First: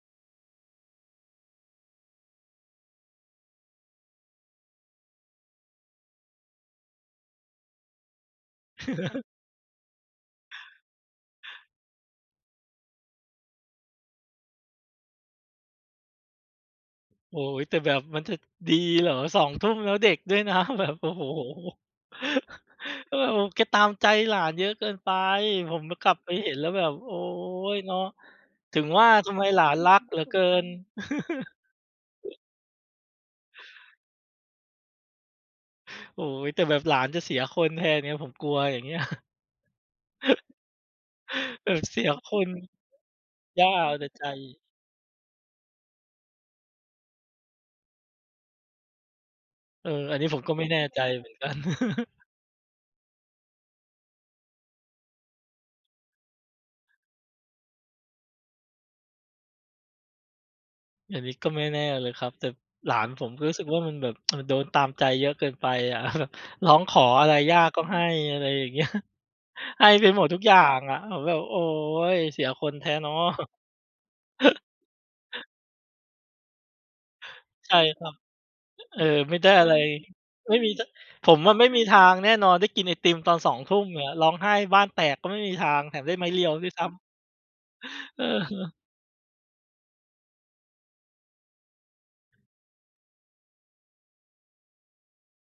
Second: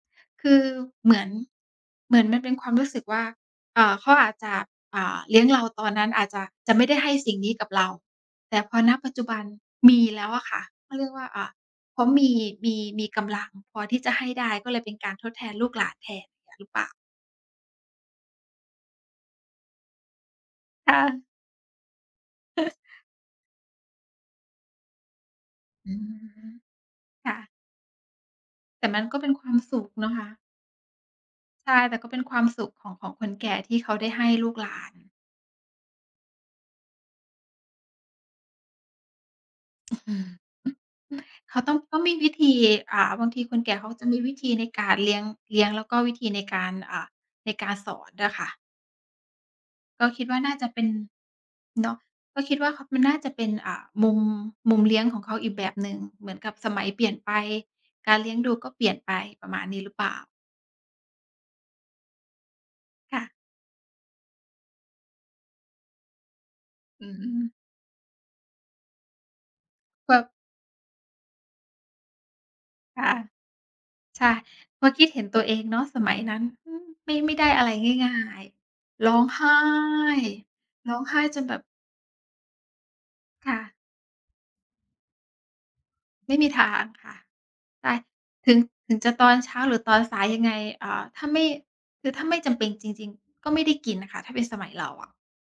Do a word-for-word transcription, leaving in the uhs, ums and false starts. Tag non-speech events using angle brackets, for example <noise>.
คือเหมือน เหมือนมันเป็นความรู้สึกว่า เอ่อ เขาอาจจะ อ่า เลี้ยงเราตอนนั้นอาจจะ จะไม่ได้ให้สิ่งนี้กับเรา แต่พอ ณ ปัจจุ<chuckles> บันมีแล้วอะค่ะ เขาเรียกว่า อ่า เขามี มี มีกำลังพอที่จะให้ได้ ก็เลยเป็นการทดแทนลูกหลานแทน อย่างเงี้ยหรือเปล่า? โอ้โฮ แต่แบบมันจะดี เหรอ สอง ทุ่ม แล้วเด็กด้วยนะ แบคบ ่โอ้โะ ฮ เออ ม แกตามใจหลานเยอะเกินไป ผม อม ือ กลับไปเห็นแล้วแบบ โอ๊ค่ะ ย เนาะ ถึแตง่มัว่นาก็เปท็นำไคมวามหลาสน ุรขักเนาเะหลคือะ เกิน ใช่ แต่ก็เป็นคว<chuckles> ามสุขของ ของคนแก่ที่เขาได้ให้ลูกหลาน โอ้โฮ แต่แบบหลานจะเสียคนแทนไง ผมกลัวอย่างเงี้ย อื้อฮือ เขาเอต้อง อ เตส้อีงมยีวคิธน ี อ่า บางทีคนย่แาก่เอเขาาจแตะ่มีใจ วิธีในการเลี้ยง เลี้ยง แล้วก็วิธีในการ อ่า ในการสอนอะค่ะ เออ ก็อันคนิีด้วผ่ามกน่็ าไมจ่ะแเนป่็น ใจเหมือนกัน เนาะ <chuckles> ก็คิดว่า ข มันน่าจะเป็น อ่า มุม มุมเลี้ยงของเขาอีกแบบ หนึ่ง เหมือนกับสมัยเปลี่ยนไป การเลี้ยงดูก็เปลี่ยนไป ประมาณนี้หรือเปล่า? อันนี้ก็ไม่แน่เลยครับ แต่หลานค่ผม ะ ก็รู้สึกว่ามันแบบ <tsk> มันโดนตามใจเยอะเกินไป อะ แบบ ร้องขออือะไรยม ่าก็ให้ อะไรอย่างเงี้ย ให้ไปแบแบบหมดบ ทุก อย่างอะ ผมแบบ "โอ๊ย เสียคนแท้คเ่นาะ ะ" ใช่ เมื่อกี้เห็นตัวเองเนาะ สมัยนั้น อือ ไม่ ไม่ได้อะไรใช่ครงั่บ าย ฮ เออ ๆ ร้องไม่ไหได้ ้ อะไร ไม่มี จ ร้องไห้ผจมนอแบะ บ ไม่มีทางแน่นอนได้กินไอติมตอน คสอ่ง ทะ ุ่มอะ ร้องไห้บ้านแตกก็ไม่มีทาง แถมได้ไม้ไม่เรีมียวทด้วายซง้ำ ค่ะ ได้ เถึง ออ ถึงจะตอนเช้า หรือตอนสายยังไง อ่า ถ้าไม่ คือถ้าไม่จำเป็นจริง ๆ ก็ไม่ได้กินน่ะค่ะ ถ้าเป็นสมัยเราอะ